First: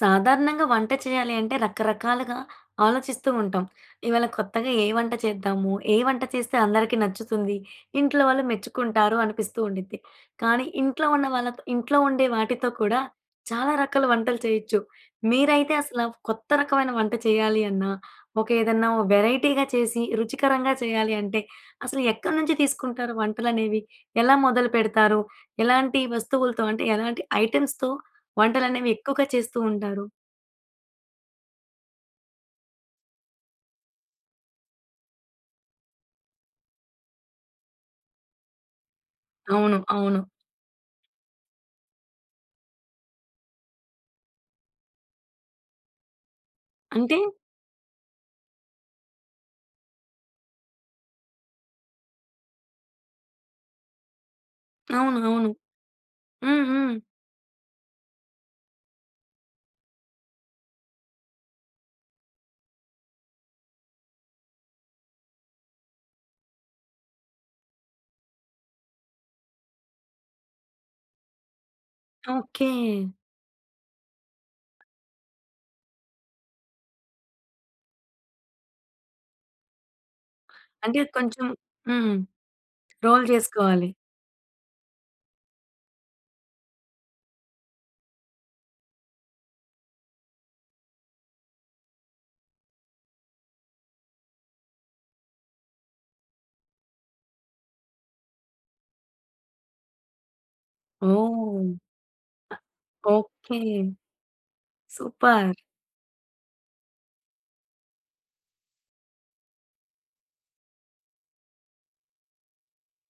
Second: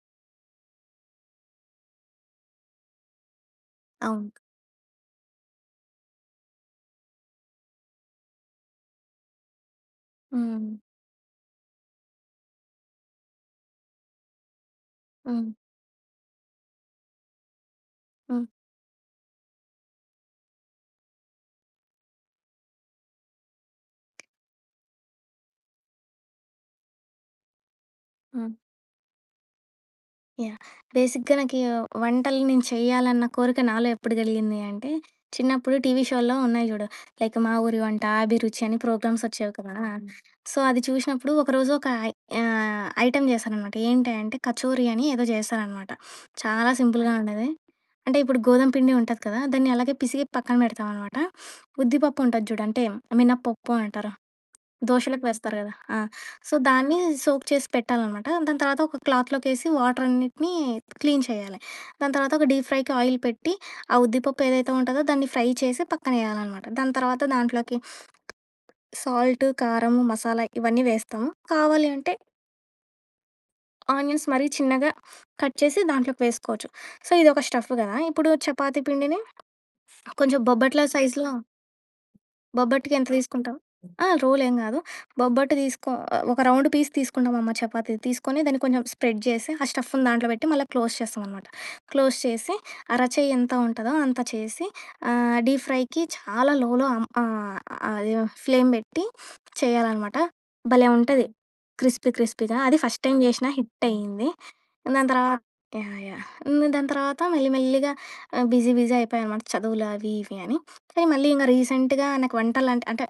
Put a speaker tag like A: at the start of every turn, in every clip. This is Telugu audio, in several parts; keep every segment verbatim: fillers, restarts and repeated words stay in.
A: సాధారణంగా వంట చేయాలి అంటే రకరకాలుగా ఆలోచిస్తూ ఉంటాం. ఇవాళ
B: అవును.
A: కొత్తగా ఏ వంట చేద్దాము? ఏ వంట చేస్తే అందరికీ నచ్చుతుంది? ఇంట్లో వాళ్ళు మెచ్చుకుంటారు అనిపిస్తూ ఉండిద్ది. కానీ
B: హ్మ్.
A: ఇంట్లో ఉన్న వాళ్ళతో ఇంట్లో ఉండే వాటితో కూడా చాలా రకాల వంటలు చేయొచ్చు.
B: హ్మ్.
A: మీరైతే అసల కొత్త రకమైన వంట చేయాలి అన్నా,
B: హ్మ్.
A: ఒక ఏదన్నా వెరైటీగా చేసి రుచికరంగా చేయాలి అంటే అసలు ఎక్కడి నుంచి తీసుకుంటారు వంటలనేవి? ఎలా మొదలుపెడతారు? ఎలాంటి వస్తువులతో అంటే ఎలాంటి ఐటెమ్స్‌తో
B: హ్మ్.
A: వంటలనేవి ఎక్కువగా చేస్తూ ఉంటారు.
B: యాహ్! బేసిక్‌గా నాకీ వంటలు నేను చెయ్యాలన్న కోరిక నాలో ఎప్పుడు గలిగింది అంటే, చిన్నప్పుడు టీవీ షోల్లో ఉన్నాయి జూడు. లైక్ 'మా ఊరి వంట', 'అభిరుచి' అని ప్రోగ్రామ్స్ వచ్చేవి కదా!
A: అవును, అవును.
B: సో, అది చూసినప్పుడు ఒకరోజు ఒక ఐ ఆహ్, ఐటెమ్ చేశారనమాట. ఏంటి అంటే కచోరీ అని ఏదో చేశారనమాట. చాలా సింపుల్‌గా
A: అంటే
B: ఉండేది. అంటే ఇప్పుడు గోధుమ పిండి ఉంటది కదా! దాన్ని అలాగే పిసికి పక్కన పెడతామనమాట. ఉద్దిపప్పు ఉంటది జూడు అంటే మినప్పప్పు అంటారు.
A: అవును,
B: దోశలోకి
A: అవును.
B: వేస్తారు కదా! ఆ! సో,
A: హ్మ్. హ్మ్.
B: దాన్ని సోక్ చేసి పెట్టాలనమాట. దాని తర్వాత ఒక క్లాత్‌లోకేసి వాటర్ అన్నిటిని క్లీన్ చేయాలి. దాని తర్వాత ఒక డీప్ ఫ్రైకి ఆయిల్ పెట్టి, ఆ ఉద్దిపప్పు ఏదైతే ఉంటదో దాన్ని ఫ్రై చేసి పక్కనేయాలనమాట. దాని తర్వాత దాంట్లోకి సాల్ట్, కారము, మసాలా ఇవన్నీ వేస్తాము. కావాలి అంటే
A: ఓకే.
B: ఆనియన్స్ మరీ చిన్నగా కట్ చేసి దాంట్లోకి వేసుకోవచ్చు. సో, ఇదొక స్టఫ్ గదా! ఇప్పుడు చపాతీ పిండిని కొంచెం బొబ్బట్ల
A: అంటే
B: సైజులో
A: కొంచెం హ్మ్.
B: బొబ్బట్టుకి ఎంత
A: రోల్
B: తీసుకుంటావు?
A: చేసుకోవాలి.
B: ఆ! రోలేం గాదు. బొబ్బట్టు తీసుకో ఆహ్, ఒక రౌండ్ పీస్ తీసుకుంటామమ్మ చపాతీ. తీసుకొని దాన్ని కొంచెం స్ప్రెడ్ చేసి, ఆ స్టఫ్‌ని దాంట్లో పెట్టి మళ్ళా క్లోజ్ చేస్తామనమాట. క్లోజ్ చేసి, అరచెయ్యి ఎంత ఉంటదో అంత చేసి, ఆహ్, డీప్ ఫ్రైకి చాలా లోలో అం ఆహ్, అది ఫ్లేమ్ పెట్టి చేయాలనమాట. భలే ఉంటది.
A: ఓహ్!
B: క్రిస్పీ క్రిస్పీగా. అది ఫస్ట్ టైమ్ చేసినా
A: ఓకే.
B: హిట్ అయింది. దాని తర్వాత
A: సూపర్.
B: యాహ్! యాహ్! హ్మ్. దాని తర్వాత మెల్లి మెల్లిగా ఆహ్, బిజీ బిజీ అయిపోయాననమాట చదువులు అవి ఇవి అని. కానీ మళ్ళీ ఇంక రీసెంట్‌గా నాకు వంటలంటే అంటే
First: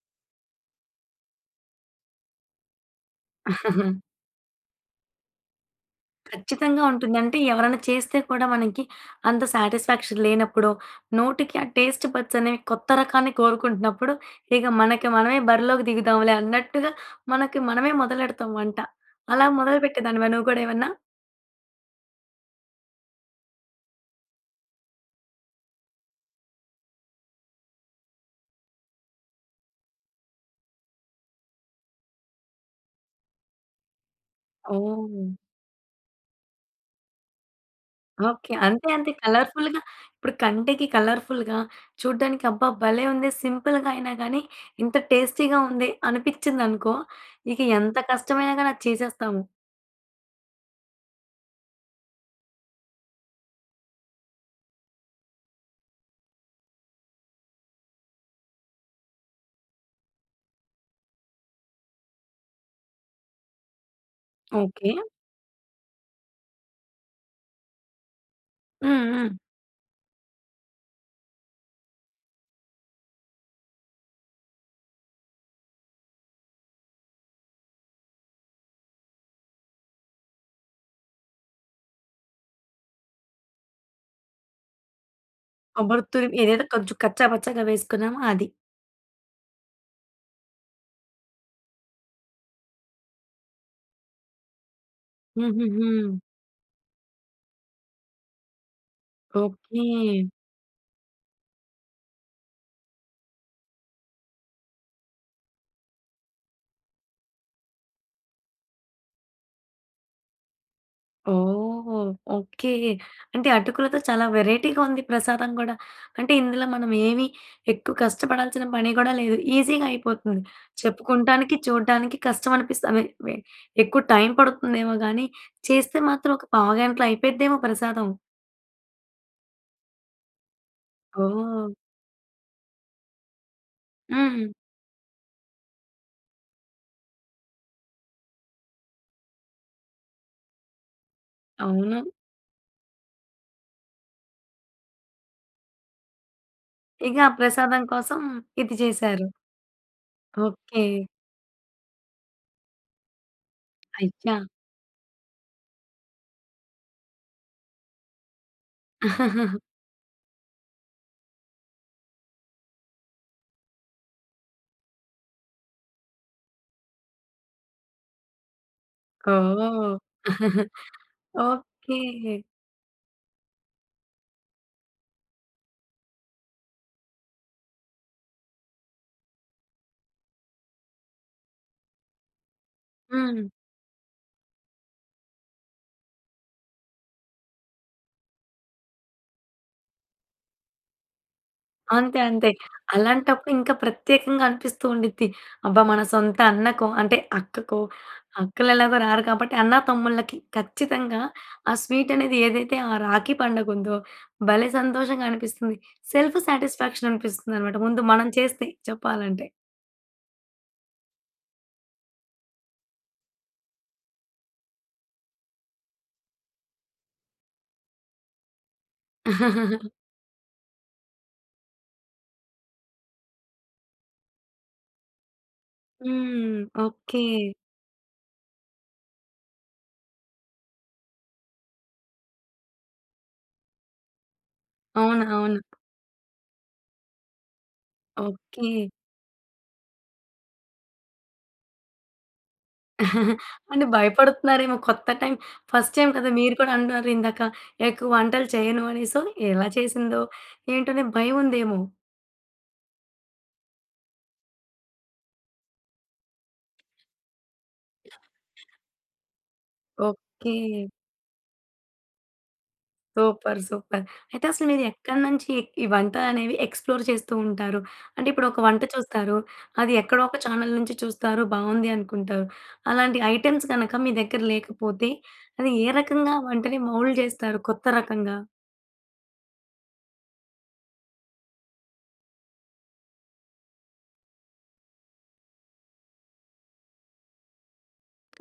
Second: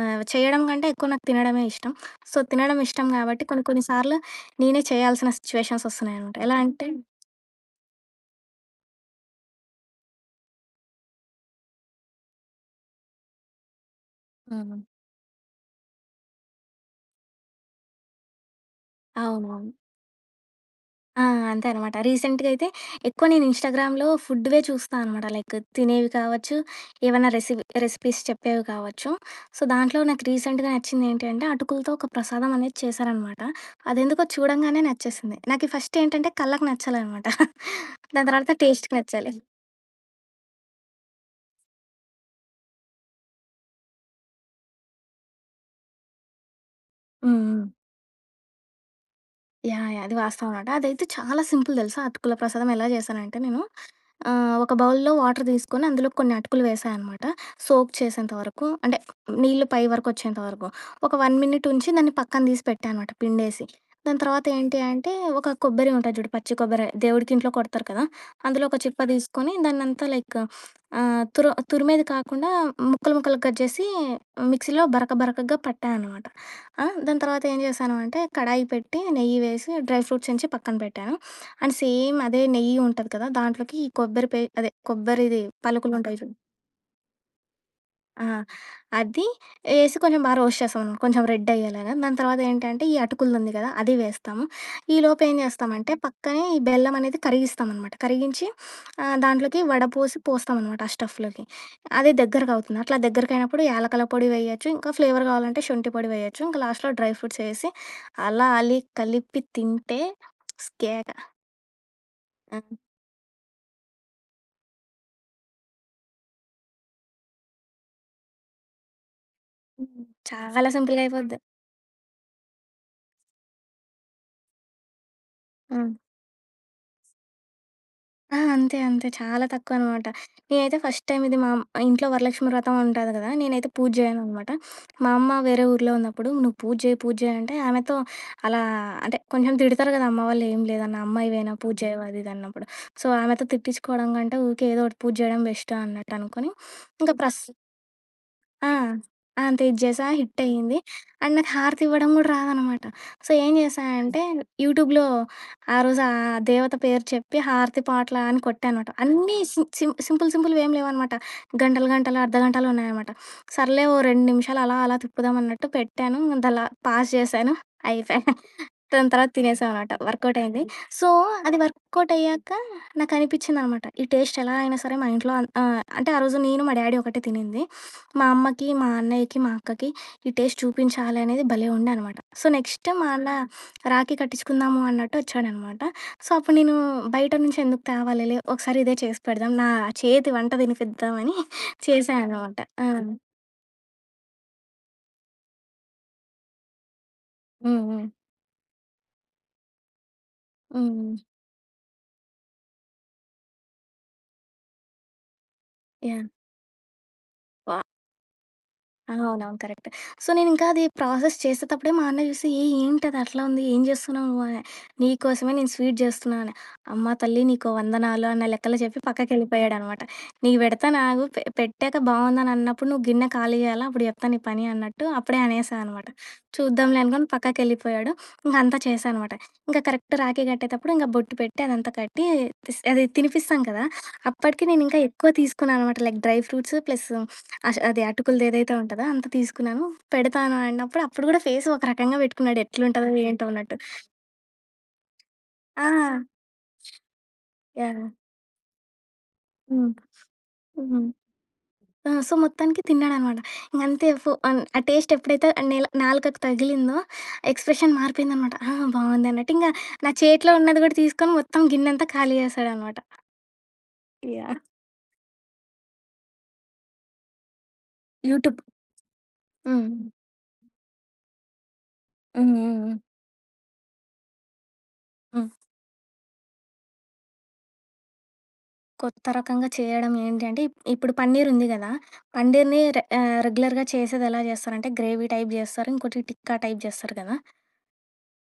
B: ఆహ్, చేయడం కంటే ఎక్కువ నాకు తినడమే ఇష్టం. సో, తినడం ఇష్టం కాబట్టి కొన్ని కొన్ని సార్లు నేనే చేయాల్సిన సిచ్యువేషన్స్ వస్తున్నాయనమాట. ఎలా
A: ఖచ్చితంగా
B: అంటే
A: ఉంటుంది. అంటే ఎవరైనా చేస్తే కూడా మనకి అంత సాటిస్ఫాక్షన్ లేనప్పుడో, నోటికి ఆ టేస్ట్ బడ్స్ అనేవి కొత్త రకాన్ని కోరుకుంటున్నప్పుడు, ఇక
B: హ్మ్.
A: మనకి మనమే బరిలోకి దిగుదాంలే అన్నట్టుగా మనకి మనమే మొదలెడతాం వంట. అలా
B: అవునవును.
A: మొదలుపెట్టేదానివా నువ్వు కూడా ఏమన్నా?
B: ఆ! అంతే అనమాట. రీసెంట్‌గా అయితే ఎక్కువ నేను ఇన్‌స్టాగ్రామ్‌లో ఫుడ్‌వే చూస్తా అనమాట. లైక్ తినేవి కావచ్చు, ఏవైనా రెసిపీ రెసిపీస్ చెప్పేవి కావచ్చు. సో, దాంట్లో నాకు రీసెంట్‌గా నచ్చింది ఏంటి అంటే అటుకులతో ఒక ప్రసాదం అనేది చేశారనమాట. అదెందుకో చూడంగానే
A: ఓహ్!
B: నచ్చేసింది. నాకి ఫస్ట్ ఏంటంటే కళ్ళకి నచ్చాలనమాట. దాని
A: ఓకే.
B: తర్వాత
A: అంతే,
B: టేస్ట్‌కి
A: అంతే.
B: నచ్చాలి.
A: కలర్‌ఫుల్‌గా ఇప్పుడు కంటికి కలర్‌ఫుల్‌గా చూడ్డానికి అబ్బా! భలే ఉంది సింపుల్‌గా అయినా గానీ, ఇంత టేస్టీగా ఉంది అనిపిచ్చిందనుకో,
B: హ్మ్.
A: ఇక
B: హ్మ్.
A: ఎంత కష్టమైనా గానీ అది చేసేస్తాము.
B: యాహ్! యాహ్! అది వాస్తవం అనమాట. అదైతే చాలా సింపుల్ తెలుసా అటుకుల ప్రసాదం ఎలా చేశానంటే నేను ఆ! ఒక బౌల్‌లో వాటర్ తీసుకొని అందులో కొన్ని అటుకులు వేశా అనమాట. సోక్ చేసేంత వరకు అంటే నీళ్ళు పై వరకు వచ్చేంత వరకు. ఒక 1 మినిట్ ఉంచి దాన్ని పక్కన తీసి పెట్టా అనమాట పిండేసి. దాని తర్వాత ఏంటి
A: ఓకే.
B: అంటే ఒక కొబ్బరి ఉంటది చూడు పచ్చి కొబ్బరి దేవుడికి ఇంట్లో కొడతారు కదా! అందులో ఒక చిప్ప
A: హ్మ్. హ్మ్.
B: తీసుకొని దాన్నంతా లైక్ ఆహ్, తురు తురిమేది కాకుండా ముక్కలు ముక్కలుగా కట్ చేసి మిక్సీలో బరక బరకగా పట్టా అనమాట. ఆ! దాని తర్వాత ఏం చేశాను అంటే కడాయి పెట్టి నెయ్యి వేసి డ్రై ఫ్రూట్స్ ఎంచి పక్కన పెట్టాను. అండ్ సేమ్ అదే నెయ్యి ఉంటది కదా! దాంట్లోకి ఈ కొబ్బరి పే అదే కొబ్బరిది
A: కొబ్బరి
B: పలుకులుంటాయి చూడు.
A: తురిమి ఏదైతే కొంచెం కచ్చా పచ్చాగా వేసుకున్నామో
B: ఆ!
A: అది.
B: అది ఏసి కొంచెం బా రోస్ట్ చేస్తామనమాట. కొంచెం రెడ్ అయ్యేలాగా. దాని తర్వాత ఏంటంటే ఈ అటుకులదుంది కదా! అది వేస్తాము. ఈలోపు ఏం
A: హుహుహు.
B: చేస్తామంటే పక్కనే ఈ బెల్లం అనేది కరిగిస్తామనమాట. కరిగించి ఆహ్, దాంట్లోకి
A: ఓకే.
B: వడపోసి పోస్తామనమాట ఆ స్టఫ్‌లోకి. అది దగ్గరకవుతుంది. అట్లా దగ్గరకయినప్పుడు యాలకుల పొడి వేయొచ్చు. ఇంకా ఫ్లేవర్ కావాలంటే శొంఠి పొడి వేయొచ్చు. ఇంకా లాస్ట్‌లో డ్రై ఫ్రూట్స్ వేసి అలా అలి కలిపి తింటే కేక.
A: ఓహ్!
B: ఆ!
A: ఓకే. అంటే అటుకులతో చాలా వెరైటీగా ఉంది ప్రసాదం గూడా. అంటే ఇందులో మనం ఏమి ఎక్కువ కష్టపడాల్సిన పని గూడా లేదు. ఈజీగా
B: హ్మ్.
A: అయిపోతుంది.
B: చాలా సింపుల్‌గా అయిపోద్ది.
A: చెప్పుకుంటానికి, చూడడానికి కష్టం అనిపిస్త అదే వె ఎక్కువ టైం పడుతుందేమో గానీ,
B: ఆ!
A: చేస్తే మాత్రం ఒక పావుగంటలో అయిపోద్దేమో ప్రసాదం.
B: ఆ! అంతే. అంతే. చాలా తక్కువనమాట. నేనైతే ఫస్ట్ టైమ్ ఇది మా అమ్
A: ఓహ్!
B: ఇంట్లో వరలక్ష్మి వ్రతం ఉంటది కదా! నేనైతే పూజ
A: హ్మ్.
B: చేయననమాట. మా అమ్మ వేరే ఊర్లో ఉన్నప్పుడు "నువ్వు పూజ చేయి, పూజ చేయి" అంటే ఆమెతో అలా అంటే కొంచెం తిడతారు కదా! అమ్మ వాళ్ళు "ఏం లేదన్నా అమ్మాయివేనా పూజ
A: అవును.
B: చేయవు" అది ఇది అన్నప్పుడు. సో, ఆమెతో తిట్టించుకోవడం కంటే ఊకే ఏదో ఒకటి పూజ చేయడం బెస్ట్ అన్నట్టు అనుకోని ఇంకా
A: ఇక ఆ
B: ప్రస్
A: ప్రసాదం కోసం
B: ఆ! ఆ!
A: ఇది చేశారు.
B: అంతే ఇది చేశా. హిట్ అయింది.
A: ఓకే.
B: అండ్ నాకు హారతివ్వడం గూడా రాదనమాట. సో, ఏం చేశా హ్మ్. అంటే
A: అయ్యా!
B: యూట్యూబ్‌లో ఆ రోజు ఆ దేవత పేరు చెప్పి హారతి పాట్ల అని కొట్టానమాట. అన్నీ సిం సిం సింపుల్ సింపుల్‌వేం లేవనమాట. గంటలు గంటలు, అర్ధగంటలు ఉన్నాయనమాట. సర్లే ఓ రెండు నిమిషాలు అలా అలా తిప్పుదాం అన్నట్టు పెట్టాను. దాన్లా పాజ్ చేశాను. అయిపాయ్. దాని తర్వాత తినేసామనమాట.
A: ఓహ్!
B: వర్కౌట్ అయింది. సో, అది
A: ఓకే.
B: వర్కౌట్ అయ్యాక నాకనిపిచ్చిందనమాట. ఈ టేస్ట్ ఎలా అయినా సరే మా ఇంట్లో అన్ ఆహ్, అంటే ఆ రోజు నేను, మా డ్యాడీ ఒకటే తినింది. మా అమ్మకి, మా అన్నయ్యకి, మా అక్కకి ఈ టేస్ట్ చూపించాలి అనేది భలే ఉండే అనమాట. సో, నెక్స్ట్ మా అన్న
A: హ్మ్.
B: రాఖీ కట్టించుకుందాము అన్నట్టు వచ్చాడనమాట. సో, అప్పుడు నేను బయట నుంచి ఎందుకు తేవాలిలే ఒకసారి ఇదే చేసి పెడదాం. నా చేతి వంట తినిపిద్దామని చేశా
A: అంతే, అంతే.
B: అనమాట. ఆ! హ్మ్.
A: అలాంటప్పుడు ఇంకా ప్రత్యేకంగా అనిపిస్తూ ఉండిద్ది. అబ్బా! మన సొంత అన్నకో అంటే అక్కకో,
B: హ్మ్.
A: అక్కలెలాగో రారు కాబట్టి అన్నా, తమ్ముళ్ళకి
B: హ్మ్.
A: ఖచ్చితంగా ఆ స్వీట్ అనేది ఏదైతే ఆ రాఖీ పండగుందో భలే సంతోషంగా అనిపిస్తుంది.
B: యాహ్!
A: సెల్ఫ్ సాటిస్ఫాక్షన్ అనిపిస్తుందనమాట. ముందు మనం చేస్తే చెప్పాలంటే.
B: అవునవును. కరెక్టే. సో, నేనింకా అది ప్రాసెస్ చేసేటప్పుడే మా అన్న చూసి, "ఏ ఏంటది అట్లా ఉంది? ఏం చేస్తున్నావు నువ్వు?" అని. "నీ కోసమే నేను స్వీట్ చేస్తున్నా" అని. "అమ్మ తల్లి నీకు వందనాలు" అన్న లెక్కలో చెప్పి పక్కకెళ్ళిపోయాడనమాట. "నీకు పెడతాను ఆగు. పె పెట్టాక బావుందని అన్నప్పుడు నువ్వు గిన్నె ఖాళీ చేయాలా? అప్పుడు చెప్తా నీ పని" అన్నట్టు అప్పుడే అనేసా అనమాట.
A: హ్మ్.
B: చూద్దాంలే
A: ఓకే.
B: అనుకోని పక్కకెళ్ళిపోయాడు. ఇంక అంతా చేశా అనమాట. ఇంక కరెక్ట్ రాఖీ కట్టేటప్పుడు ఇంక బొట్టు పెట్టి అదంతా కట్టి తిస్ అది తినిపిస్తాం కదా! అప్పటికి నేనింకా
A: అవును,
B: ఎక్కువ
A: అవును.
B: తీసుకున్నా అనమాట. లైక్ డ్రై ఫ్రూట్స్ ప్లస్ అష్ అది
A: ఓకే.
B: అటుకులదేదైతే ఉంటదో అంత తీసుకున్నాను. పెడతాను అన్నప్పుడు అప్పుడు గూడా ఫేస్ ఒక రకంగా పెట్టుకున్నాడు. ఎట్లుంటదో ఏంటో అన్నట్టు.
A: అంటే భయపడుతున్నారేమో కొత్త టైం.
B: ఆ!
A: ఫస్ట్ టైమ్ కదా! మీరు కూడా అన్నారు ఇందాక,
B: యాహ్!
A: ఎక్కువ వంటలు చేయను అని. సో, ఎలా
B: హ్మ్.
A: చేసిందో, ఏంటో అనే
B: హ్మ్.
A: భయముందేమో.
B: ఆ! సో, మొత్తానికి తిన్నాడనమాట. ఇంకంతే ఫో అన్ ఆ టేస్ట్ ఎప్పుడైతే ఆ నేల నాలుకకి తగిలిందో ఎక్స్‌ప్రెషన్ మారిపోయిందనమాట. ఆ! బావుంది అన్నట్టు. ఇంగ నా
A: ఓకే.
B: చేతిలో ఉన్నది గూడా తీసుకొని మొత్తం గిన్నంతా ఖాళీ చేశాడనమాట.
A: Super, super. అయితే
B: యాహ్!
A: అసలు మీరు ఎక్కడి నుంచి ఈ వంటలనేవి ఎక్స్‌ప్లోర్ చేస్తూ ఉంటారు? అంటే ఇప్పుడు
B: యూట్యూబ్.
A: ఒక వంట చూస్తారు. అది
B: హ్మ్.
A: ఎక్కడో ఒక ఛానల్ నుంచి చూస్తారు. బావుంది అనుకుంటారు.
B: హ్మ్. హ్మ్.
A: అలాంటి ఐటెమ్స్ గనక మీ దగ్గర లేకపోతే,
B: హ్మ్.
A: అది ఏ రకంగా వంటని మౌల్డ్ చేస్తారు కొత్త రకంగా?
B: కొత్త రకంగా చేయడం ఏంటి అంటే, ఇప్ ఇప్పుడు పన్నీర్ ఉంది గదా! పన్నీర్‌ని రె ఆహ్, రెగ్యులర్‌గా చేసేది ఎలా చేస్తారంటే, గ్రేవీ టైప్ జేస్తారు. ఇంకోటి టిక్కా టైప్ జేస్తారు కదా!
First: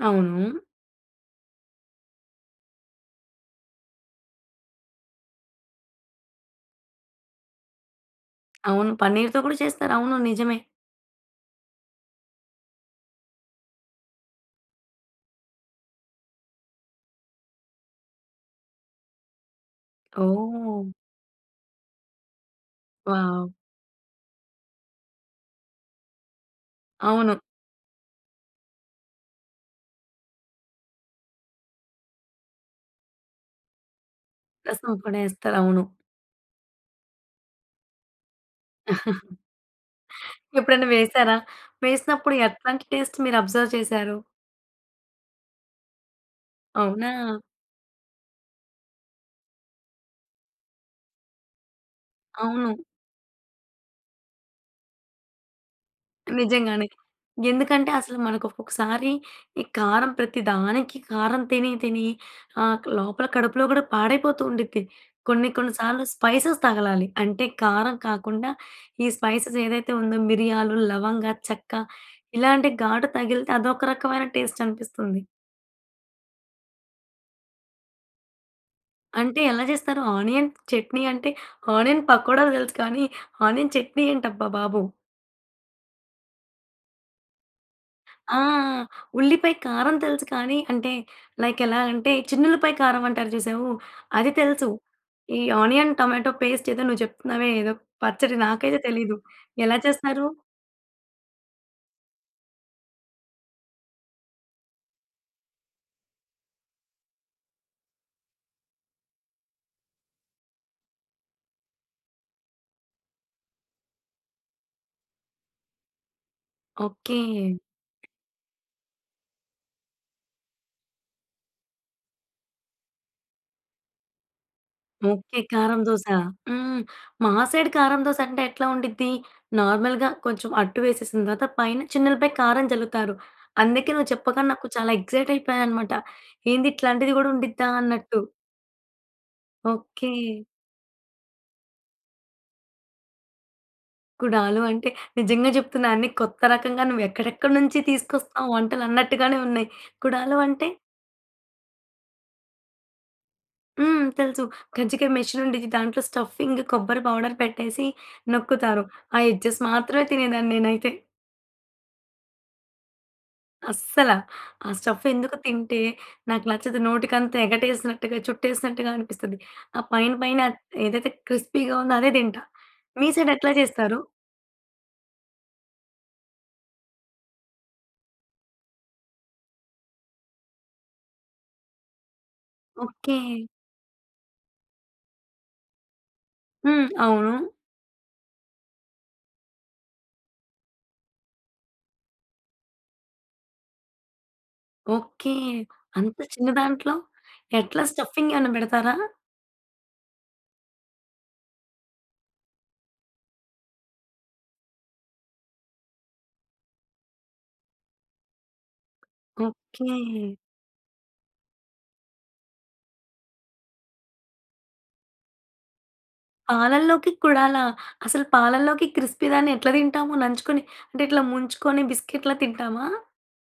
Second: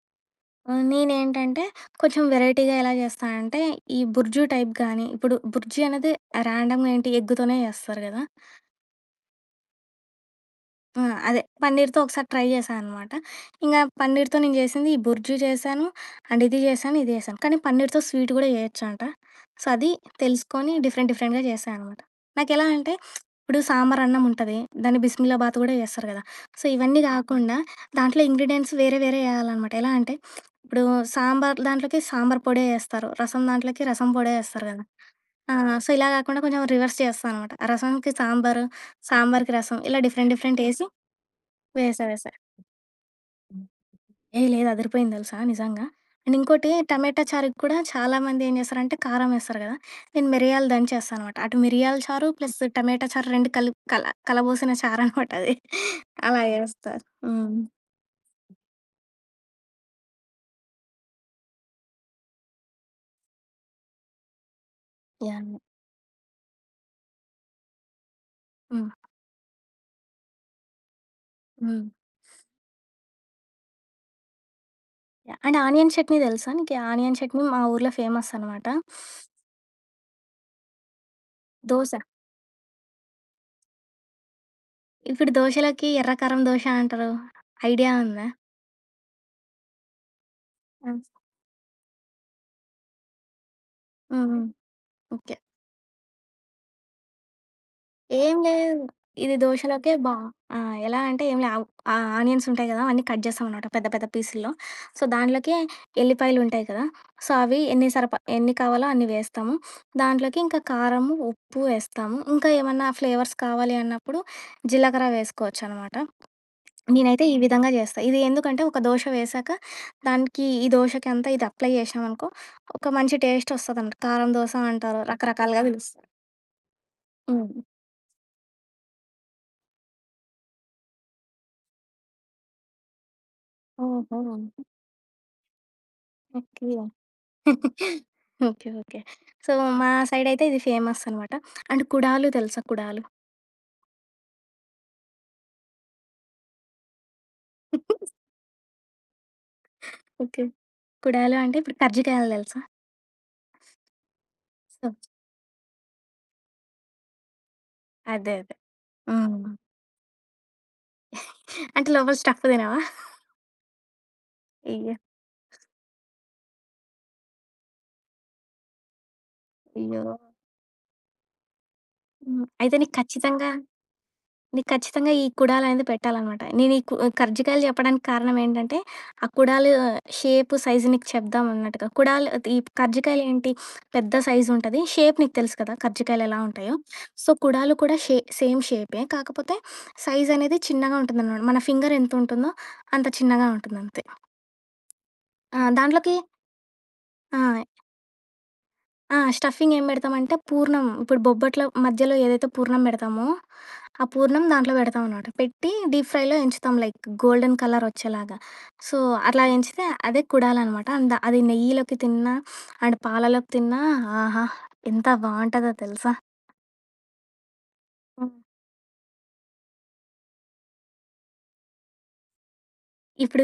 A: అవును.
B: ఆహ్, నేనేంటంటే, కొంచెం వెరైటీగా ఎలా చేస్తా అంటే, ఈ బుర్జీ టైప్ గానీ ఇప్పుడు బుర్జీ అనేది ర్యాండమ్‌గా ఏంటి ఎగ్గుతోనే చేస్తారు గదా!
A: అవును, పన్నీర్‌తో కూడా చేస్తారు. అవును, నిజమే.
B: ఆ! అదే పన్నీర్‌తో ఒకసారి ట్రై చేశా అనమాట. ఇంగా పన్నీర్‌తో నేను చేసింది ఈ బుర్జీ చేశాను, అండ్ ఇది చేశాను, ఇది చేశాను. కానీ పన్నీర్‌తో స్వీట్ కూడా చేయొచ్చంట. సో, అది తెలుసుకొని
A: ఓహ్!
B: డిఫరెంట్ డిఫరెంట్‌గా చేశా అనమాట. నాకెలా అంటే
A: వావ్!
B: ఇప్పుడు సాంబార్ అన్నం ఉంటది. దాన్ని బిస్మిల్లాబాత్ కూడా చేస్తారు కదా! సో, ఇవన్నీ
A: అవును,
B: కాకుండా దాంట్లో ఇంగ్రీడియెంట్స్ వేరే వేరే ఎయాలనమాట. ఎలా అంటే ఇప్పుడు సాంబార్ దాంట్లోకి సాంబార్ పొడే ఏస్తారు. రసం దాంట్లోకి రసం పొడే ఏస్తారు కదా!
A: రసం కూడా
B: ఆ!
A: ఏస్తారు. అవును.
B: సో, ఇలా కాకుండా కొంచెం రివర్స్ చేస్తా అనమాట. రసంకి సాంబారు, సాంబార్‌కి రసం ఇలా డిఫరెంట్ డిఫరెంట్ ఏసి
A: ఎప్పుడైనా వేసారా?
B: వేసా. వేసా.
A: వేసినప్పుడు ఎట్లాంటి టేస్ట్ మీరు అబ్జర్వ్ చేశారు?
B: ఏహ్! లేదు అదిరిపోయింది తెలుసా నిజంగా. అండ్ ఇంకోటి
A: అవునా?
B: టమాటా చారుకి కూడా చాలామంది ఏం చేస్తారంటే కారం వేస్తారు కదా! నేను మిరియాలు దంచేస్తా అనమాట. అటు మిరియాల చారు ప్లస్
A: అవును,
B: టమాటా చారు రెండు కలి కల కలబోసిన చారనమాట అది. అలా
A: నిజంగానే.
B: చేస్తారు. హ్మ్.
A: ఎందుకంటే అసలు మనకు ఒక్కొక్కసారి ఈ కారం ప్రతి దానికి కారం తిని తిని ఆహ్, లోపల కడుపులో కూడా పాడైపోతూ ఉండిద్ది. కొన్ని
B: యాహ్!
A: కొన్ని సార్లు స్పైసెస్ తగలాలి. అంటే కారం కాకుండా
B: హ్మ్.
A: ఈ స్పైసెస్ ఏదైతే ఉందో మిరియాలు, లవంగ, చెక్క
B: హ్మ్.
A: ఇలాంటి ఘాటు తగిలితే అదొక రకమైన టేస్ట్ అనిపిస్తుంది.
B: యాహ్! అండ్ ఆనియన్ చట్నీ తెలుసా నీకి? ఆనియన్ చట్నీ మా ఊర్లో ఫేమస్ అనమాట.
A: అంటే ఎలా చేస్తారు? ఆనియన్ చట్నీ అంటే,
B: దోస
A: ఆనియన్ పకోడాలు తెలుసు కానీ, ఆనియన్ చట్నీ ఏంటబ్బా బాబు!
B: ఇప్పుడు దోసలకి ఎర్ర కారం దోస అంటారు. ఐడియా ఉందా?
A: ఆ! ఉల్లిపాయ కారం తెలుసు కానీ,
B: ఆ!
A: అంటే
B: హ్మ్.
A: లైక్ ఎలా అంటే చిన్నుల్లిపాయ కారం అంటారు చూసావు? అది
B: హ్మ్.
A: తెలుసు.
B: ఓకే.
A: ఈ ఆనియన్, టొమాటో పేస్ట్ ఏదో నువ్వు చెప్తున్నావే, ఏదో
B: ఏం
A: పచ్చడి
B: లేదు.
A: నాకైతే తెలీదు.
B: ఇది
A: ఎలా
B: దోసలోకే బా
A: చేస్తారు?
B: ఆ! ఎలా అంటే ఏం లే ఆవ్ ఆ ఆనియన్స్ ఉంటాయి కదా! అన్నీ కట్ చేస్తామనమాట పెద్ద పెద్ద పీసుల్లో. సో, దాంట్లోకి ఎల్లిపాయలుంటాయి కదా! సో, అవి ఎన్ని సరిప ఎన్ని కావాలో అన్ని వేస్తాము. దాంట్లోకి ఇంకా కారము, ఉప్పు వేస్తాము. ఇంకా ఏమన్నా ఫ్లేవర్స్ కావాలి అన్నప్పుడు జీలకర్ర వేసుకోవచ్చనమాట.
A: ఓకే.
B: నేనైతే ఈ విధంగా చేస్తా. ఇది ఎందుకంటే ఒక దోస వేశాక దానికి ఈ దోసకి అంతా ఇది అప్లై చేశామనుకో ఒక మంచి టేస్ట్ వస్తదనమాట. కారం దోస అంటారు
A: ఓకే,
B: రకరకాలుగా
A: కారం
B: పిలుస్తారు.
A: దోస. హ్మ్. మా
B: హ్మ్.
A: సైడ్ కారం దోస అంటే ఎట్లా ఉండిద్ది? నార్మల్‌గా కొంచెం అట్టు వేసేసిన తర్వాత పైన చిన్నులపై కారం జల్లుతారు. అందుకే నువ్వు
B: ఓహో!
A: చెప్పగానే నాకు చాలా ఎక్సైట్ అయిపోయాననమాట. ఏంది
B: ఓకే.
A: ఇట్లాంటిది గూడా ఉండిద్దా అన్నట్టు.
B: ఓకే. ఓకే. సో, మా
A: ఓకే.
B: సైడయితే ఇది ఫేమస్ అనమాట. అండ్ కుడాలు తెలుసా? కుడాలు.
A: కుడాలు అంటే నిజంగా జెప్తున్నా అన్ని కొత్త రకంగా నువ్వు ఎక్కడెక్కడి నుంచి తీసుకొస్తావు వంటలు అన్నట్టుగానే ఉన్నాయి. కుడాలు
B: ఓకే.
A: అంటే
B: కుడాలు అంటే ఇప్పుడు కర్జికాయలు తెలుసా?
A: హ్మ్, తెలుసు.
B: సో,
A: కజ్జికాయ మెషిన్ ఉండిద్ది. దాంట్లో స్టఫింగ్, కొబ్బరి పౌడర్ పెట్టేసి
B: అదే. అదే.
A: నొక్కుతారు. ఆ
B: హ్మ్.
A: ఎడ్జెస్ మాత్రమే తినేదాన్ని నేనైతే.
B: అంటే లోపల స్టఫ్ తినవా?
A: అస్సల. ఆ
B: అయ్యో!
A: స్టఫ్ ఎందుకు తింటే నాకు నచ్చదు. నోటికంతా ఎగటేసినట్టుగా, చుట్టేసినట్టుగా అనిపిస్తది. ఆ
B: అయ్యో!
A: పైన పైన ఏదైతే క్రిస్పీగా ఉందో అదే తింటా.
B: హ్మ్. అయితే నీకు
A: మీ సైడ్
B: ఖచ్చితంగా
A: ఎట్లా చేస్తారు?
B: నీకు ఖచ్చితంగా ఈ కుడాలనేది పెట్టాలనమాట. నేను ఈ కు కర్జికాయలు చెప్పడానికి కారణం ఏంటంటే, ఆ కుడాలు షేపు, సైజు నీకు చెప్దాం అన్నట్టుగా. కుడాలు ఈ
A: ఓకే.
B: కర్జికాయలేంటి పెద్ద సైజుంటది. షేప్ నీకు తెలుసు కదా! కర్జికాయలెలా ఉంటాయో.
A: హ్మ్.
B: సో,
A: అవును.
B: కుడాలు కూడా షే సేమ్ షేపే. కాకపోతే సైజనేది చిన్నగా ఉంటుందనమాట. మన ఫింగర్ ఎంతుంటుందో అంత చిన్నగా ఉంటుందంతే.
A: ఓకే.
B: ఆ! దాంట్లోకి
A: అంత చిన్న దాంట్లో
B: ఆ!
A: ఎట్లా స్టఫింగ్ ఏమన్నా పెడతారా?
B: ఆ! స్టఫింగ్ ఏం పెడతామంటే పూర్ణం ఇప్పుడు బొబ్బట్లో మధ్యలో ఏదైతే పూర్ణం పెడతామో, ఆ పూర్ణం దాంట్లో పెడతాం అనమాట. పెట్టి డీప్ ఫ్రైలో ఎంచుతాం లైక్ గోల్డెన్ కలర్ వచ్చేలాగా. సో, అట్లా ఎంచితే
A: ఓకే.
B: అదే కుడాలనమాట. అండ్ అది నెయ్యిలోకి తిన్నా, అండ్ పాలలోకి తిన్నా ఆహా! ఎంత బావుంటదో తెలుసా!
A: పాలల్లోకి కూడాలా? అసలు పాలల్లోకి క్రిస్పీ దాన్ని ఎట్లా తింటాము నంచుకొని? అంటే ఇట్లా ముంచుకొని బిస్కిట్‌లా తింటామా?
B: ఇప్పుడు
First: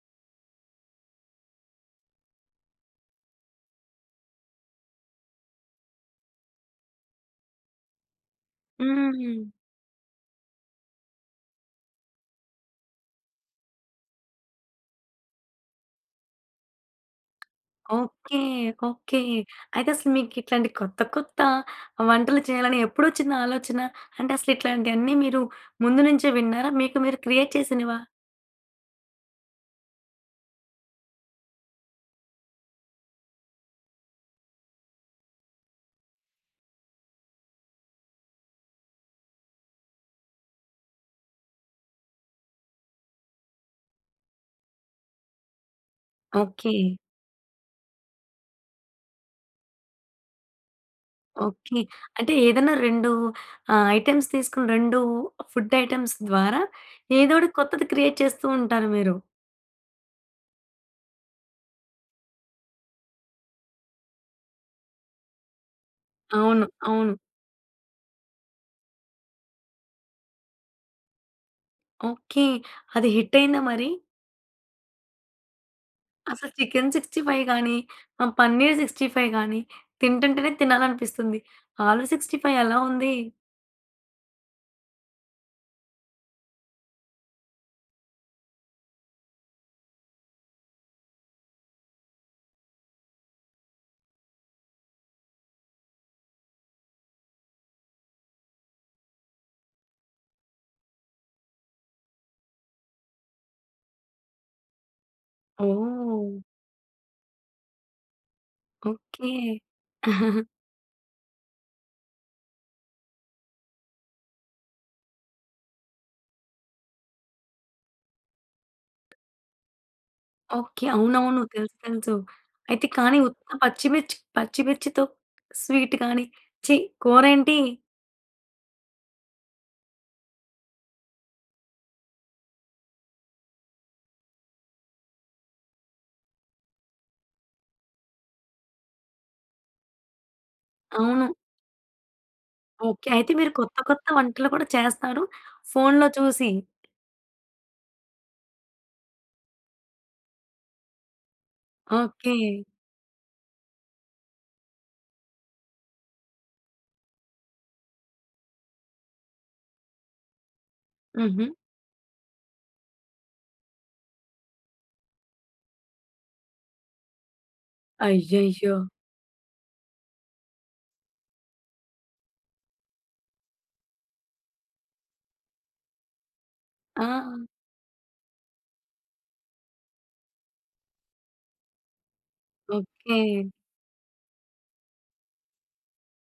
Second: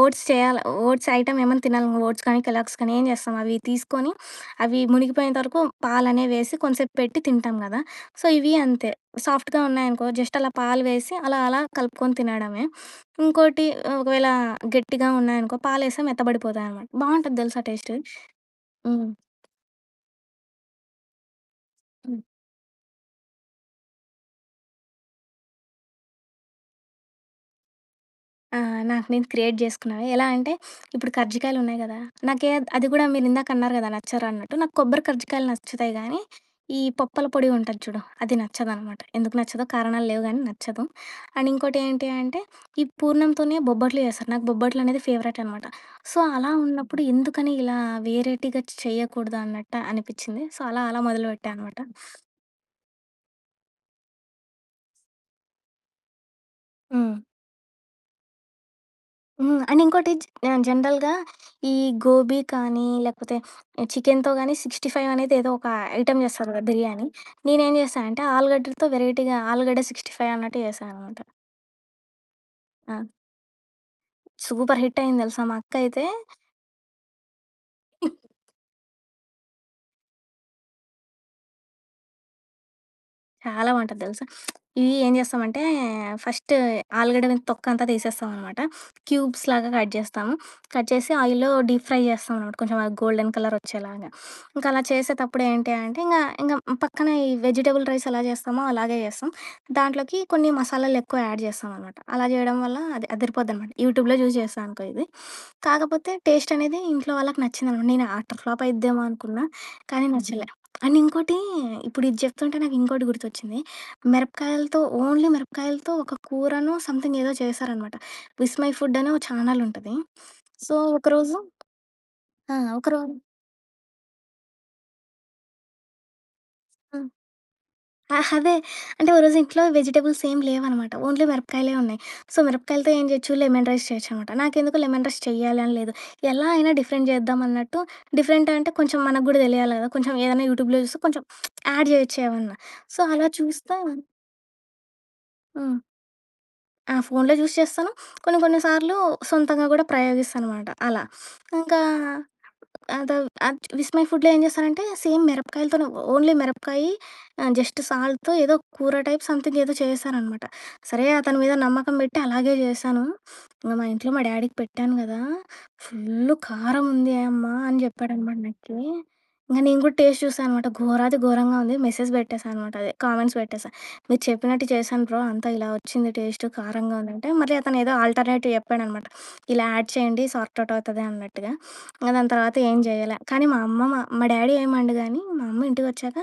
B: ఓట్స్ చేయాలి ఓట్స్ ఐటెమ్ ఏమైనా తినాలి ఓట్స్ కానీ కెలాగ్స్ కానీ ఏం చేస్తాం అవి తీసుకొని అవి మునిగిపోయేంత వరకు పాలనే వేసి కొంచెంసేపు పెట్టి తింటాం కదా. సో, ఇవి అంతే.
A: హ్మ్.
B: సాఫ్ట్గా ఉన్నాయనుకో జస్ట్ అలా పాలు వేసి అలా అలా కలుపుకొని తినడమే. ఇంకోటి ఒకవేళ గట్టిగా ఉన్నాయనుకో పాలు వేస్తే మెత్తబడిపోతాయి అనమాట. బాగుంటుంది తెలుసా టేస్ట్.
A: ఓకే. ఓకే. అయితే అసలు మీకిట్లాంటి కొత్త కొత్త వంటలు చేయాలని ఎప్పుడొచ్చింది ఆలోచన? అంటే అసలిట్లాంటియన్నీ మీరు ముందు నుంచే విన్నారా? మీకు మీరు క్రియేట్ చేసినవా?
B: ఆ! నాకు నేను క్రియేట్ జేసుకున్నాను. ఎలా అంటే, ఇప్పుడు కర్జికాయలున్నాయి గదా! నాకే అది గూడా మీరిందాకన్నారు గదా! నచ్చరన్నట్టు. నాకు కొబ్బరి కర్జికాయలు నచ్చుతాయి గానీ, ఈ పప్పల పొడి ఉంటది చూడు, అది నచ్చదనమాట. ఎందుకు నచ్చదో కారణాలు లేవు గానీ నచ్చదు. అండ్ ఇంకోటేంటి అంటే, ఈ పూర్ణంతోనే బొబ్బట్లు జేస్తారు. నాకు బొబ్బట్లనేది ఫేవరెట్ అనమాట. సో, అలా
A: ఓకే.
B: ఉన్నప్పుడు ఎందుకని ఇలా వేరైటీగా చేయకూడదు అన్నట్టు అనిపిచ్చింది. సో, అలా అలా మొదలుపెట్టా అనమాట.
A: ఓకే. అంటే ఏదన్నా రెండు ఆహ్, ఐటెమ్స్ తీసుకొని రెండు ఫుడ్ ఐటెమ్స్ ద్వారా
B: హ్మ్.
A: ఏదోకటి కొత్తది క్రియేట్ చేస్తూ ఉంటారు మీరు.
B: హ్మ్. అండ్ ఇంకోటి జ ఆహ్, జనరల్‌గా ఈ గోబీ కానీ, లేకపోతే చికెన్‌తో గానీ అరవై ఐదు అనేది ఏదో ఒక ఐటెమ్ చేస్తారు కదా!
A: అవును,
B: బిర్యానీ.
A: అవును.
B: నేనేం చేశా అంటే ఆలుగడ్డలతో వెరైటీగా ఆలుగడ్డ అరవై ఐదు అన్నట్టు చేశా అనమాట.
A: ఓకే.
B: ఆ!
A: అది హిట్టయిందా మరి?
B: సూపర్ హిట్ అయింది తెలుసా! మా అక్కయితే
A: అసలు చికెన్ అరవై ఐదు గానీ, ఆహ్, పన్నీర్ అరవై ఐదు గానీ తింటుంటేనే తినాలనిపిస్తుంది. ఆలు అరవై ఐదు ఎలా ఉంది?
B: చాలా బావుంటది తెలుసా! ఇవి ఏం చేస్తామంటే ఫస్ట్ ఆలుగడ్డ మీద తొక్కంతా తీసేస్తామనమాట. క్యూబ్స్‌లాగా కట్ చేస్తాము. కట్ చేసి ఆయిల్‌లో డీప్ ఫ్రై చేస్తామనమాట. కొంచెం అది గోల్డెన్ కలర్ వచ్చేలాగా. ఇంకా అలా చేసేటప్పుడు ఏంటి అంటే ఇంగ ఇంగ పక్కన ఈ వెజిటబుల్ రైస్ ఎలా చేస్తామో అలాగే చేస్తాం. దాంట్లోకి కొన్ని మసాలాలెక్కువ యాడ్ చేస్తామనమాట. అలా చేయడం వల్ల అది అదిరిపోద్దనమాట. యూట్యూబ్‌లో చూసి చేశా అనుకో ఇది. కాకపోతే
A: ఓహ్!
B: టేస్ట్ అనేది ఇంట్లో వాళ్ళకి నచ్చిందనమాట. నేను అట్టర్ ఫ్లాప్ అయిద్దేమో
A: ఓకే.
B: అనుకున్నా, కానీ హుహు. నచ్చలే. అండ్ ఇంకోటి ఇప్పుడు ఇది చెప్తుంటే నాకు ఇంకోటి గుర్తొచ్చింది. మిరపకాయలతో ఓన్లీ మిరపకాయలతో ఒక కూరనో సంథింగ్ ఏదో చేశారనమాట. విస్మయ్ ఫుడ్ అని ఓ ఛానెల్ ఉంటది. So,
A: okay.
B: ఒకరోజు
A: అవునవును, తెలుసు, తెలుసు.
B: ఆ!
A: అయితే
B: ఒకరోజు
A: కానీ ఉత్త పచ్చిమిర్చి పచ్చిమిర్చితో స్వీట్ గాని ఛీ!
B: హ్మ్.
A: కూరేంటి?
B: ఆహ్, అదే. అంటే ఓ రోజు ఇంట్లో వెజిటబుల్స్ ఏం లేవనమాట. ఓన్లీ మిరపకాయలే ఉన్నాయి. సో, మిరపకాయలతో ఏం చేయొచ్చు? లెమన్ రైస్ చేయొచ్చనమాట. నాకెందుకు లెమన్ రైస్ చెయ్యాలి అని లేదు. ఎలా అయినా డిఫరెంట్ చేద్దామన్నట్టు. డిఫరెంట్ అంటే కొంచెం మనకు గూడా తెలియాలి గదా! కొంచెం ఏదైనా యూట్యూబ్‌లో చూసి కొంచెం
A: అవును.
B: యాడ్ చేయొచ్చు ఏమన్నా. So,
A: okay.
B: అలా
A: అయితే మీరు
B: చూస్తా.
A: కొత్త కొత్త వంటలు కూడా చేస్తారు
B: హ్మ్.
A: ఫోనులో చూసి.
B: ఆ! ఫోన్‌లో చూసి చేస్తాను. కొన్ని కొన్ని సార్లు సొంతంగా గూడా ప్రయోగిస్తాననమాట అలా. ఇంకా
A: ఓకే.
B: అద అద్ విస్మయ్ ఫుడ్‌లో ఏం చేస్తారంటే సేమ్ మిరపకాయలతోనే ఓన్లీ మిరపకాయి ఆహ్, జస్ట్ సాల్ట్‌తో ఏదో కూర టైప్ సంథింగ్ ఏదో చేశారనమాట. సరే అతని
A: హుహు.
B: మీద నమ్మకం పెట్టి అలాగే చేశాను. ఇంక మా ఇంట్లో మా డాడీకి పెట్టాను కదా! "ఫుల్లు కారం ఉంది అమ్మా" అని చెప్పాడనమాట
A: అయ్యయ్యో!
B: నాకి. ఇంక నేను కూడా టేస్ట్ చూసా అనమాట. ఘోరాతి ఘోరంగా ఉంది. మెసేజ్ పెట్టేసా అనమాట. అదే కామెంట్స్ పెట్టేసా. "మీరు చెప్పినట్టు చేశాను బ్రో అంతా ఇలా వచ్చింది టేస్ట్ కారంగా
A: ఆ!
B: ఉందంటే" మళ్ళీ అతను ఏదో ఆల్టర్నేటివ్ చెప్పాడనమాట. ఇలా యాడ్ చేయండి సార్ట్ అవుట్ అవుతది అన్నట్టుగా. ఇంక దాని తర్వాత ఏం జేయలే.
A: ఓకే.
B: కానీ మా అమ్మ మా మా డ్యాడీ ఏమనడు గానీ, మా అమ్మ ఇంటికొచ్చాక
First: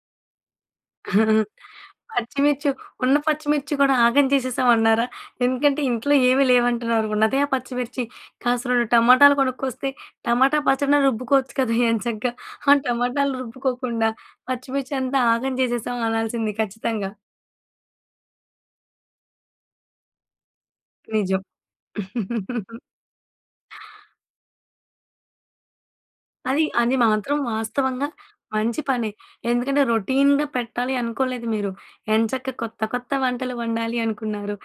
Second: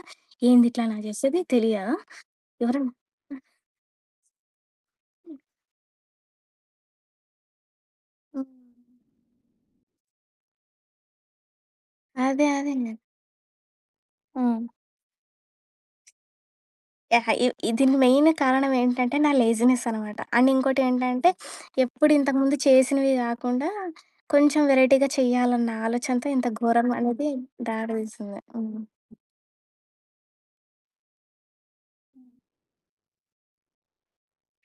B: "ఏంది ఇట్లా నాకు జేస్తది తెలియదా?
A: పచ్చిమిర్చి
B: ఎవరన్నా"
A: ఉన్న పచ్చిమిర్చి కూడా ఆగం చేసేసామన్నారా? ఎందుకంటే ఇంట్లో ఏమి లేవంటున్నారు. ఉన్నదే ఆ పచ్చిమిర్చి.
B: హ్మ్.
A: కాస్త రెండు టమాటాలు కొనుక్కొస్తే టమాటా పచ్చడిన రుబ్బుకోవచ్చు కదా ఎంచక్కా.
B: అదే.
A: ఆ
B: అదే.
A: టమాటాలు రుబ్బుకోకుండా
B: హ్మ్.
A: పచ్చిమిర్చి అంతా ఆగం చేసేసాం అనాల్సింది ఖచ్చితంగా.
B: యాహ్! ఇ ఇ దీనికి మెయిన్ కారణం ఏంటంటే నా లేజినెస్ అనమాట. అండ్ ఇంకోటేంటంటే
A: నిజం.
B: ఎప్పుడు ఇంతకుముందు చేసినవి గాకుండా కొంచెం వెరైటీగా చెయ్యాలన్న ఆలోచనతో ఇంత
A: అది,
B: ఘోరం
A: అది
B: అనేది
A: మాత్రం
B: దారి
A: వాస్తవంగా
B: తీసింది. హ్మ్.
A: మంచి పనే. ఎందుకంటే రొటీన్‌గా పెట్టాలి అనుకోలేదు మీరు. ఎంచక్కా కొత్త కొత్త వంటలు వండాలి అనుకున్నారు.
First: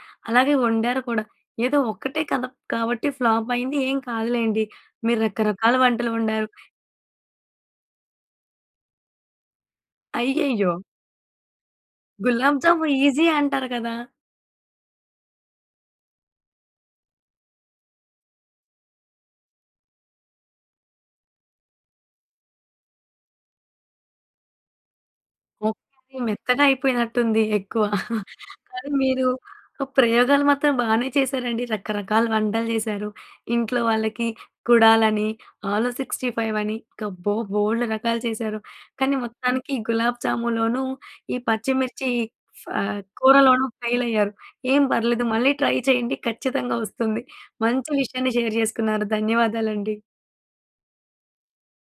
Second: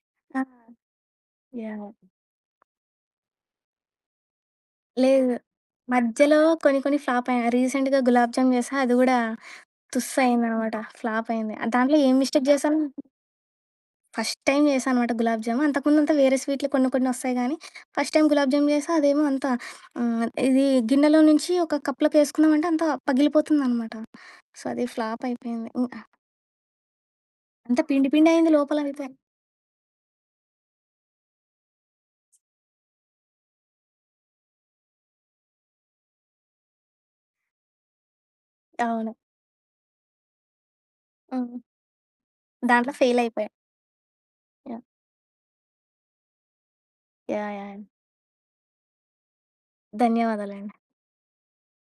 B: ఆ!
A: అలాగే వండారు కూడా. ఏదో
B: యాహ్!
A: ఒక్కటే కదా! కాబట్టి ఫ్లాప్ అయింది. ఏం కాదులేండి. మీరు
B: లేదు.
A: రకరకాల వంటలు
B: మధ్యలో
A: వండారు.
B: కొన్ని కొన్ని ఫ్లాప్ అయ్యాయి. రీసెంట్‌గా గులాబ్ జామ్ జేసా అది గూడా
A: అయ్యయ్యో!
B: తుస్సయిందనమాట. ఫ్లాప్ అయింది. ఆ దాంట్లో ఏం మిస్టేక్
A: గులాబ్
B: జేశాను,
A: జామ్ ఈజీ అంటారు కదా!
B: ఫస్ట్ టైమ్ చేశాననమాట గులాబ్ జామ్. అంతకుముందంతా వేరే స్వీట్లు కొన్ని కొన్ని వస్తాయి గానీ, ఫస్ట్ టైమ్ గులాబ్ జామ్ చేశా. అదేమో అంత హ్మ్, ఇది గిన్నెలో నుంచి ఒక కప్‌లోకేసుకున్నామంటే అంతా పగిలిపోతుందనమాట. సో, అది ఫ్లాప్ అయిపోయింది. హ్మ్.
A: ఓకే. మెత్తగా అయిపోయినట్టుంది
B: అంతా
A: ఎక్కువ.
B: పిండి పిండి అయింది
A: కానీ
B: లోపలైతే.
A: మీరు ప్రయోగాలు మాత్రం బానే చేశారండి. రకరకాల వంటలు చేశారు. ఇంట్లో వాళ్ళకి కుడాలని, ఆలు అరవై ఐదు అని ఇంకా అబ్బో! బోలెడు రకాలు చేశారు.
B: అవును.
A: కానీ మొత్తానికి గులాబ్ జాములోనూ ఈ
B: హ్మ్.
A: పచ్చిమిర్చి
B: దాంట్లో
A: ఆహ్,
B: ఫెయిల్ అయిపోయా.
A: కూరలోనూ ఫెయిల్ అయ్యారు. ఏం
B: యాహ్!
A: పర్లేదు మళ్ళీ ట్రై చేయండి. ఖచ్చితంగా వస్తుంది.
B: యాహ్! యాహ్!
A: మంచి విషయాన్ని షేర్ చేసుకున్నారు. ధన్యవాదాలండి.
B: ధన్యవాదాలండి.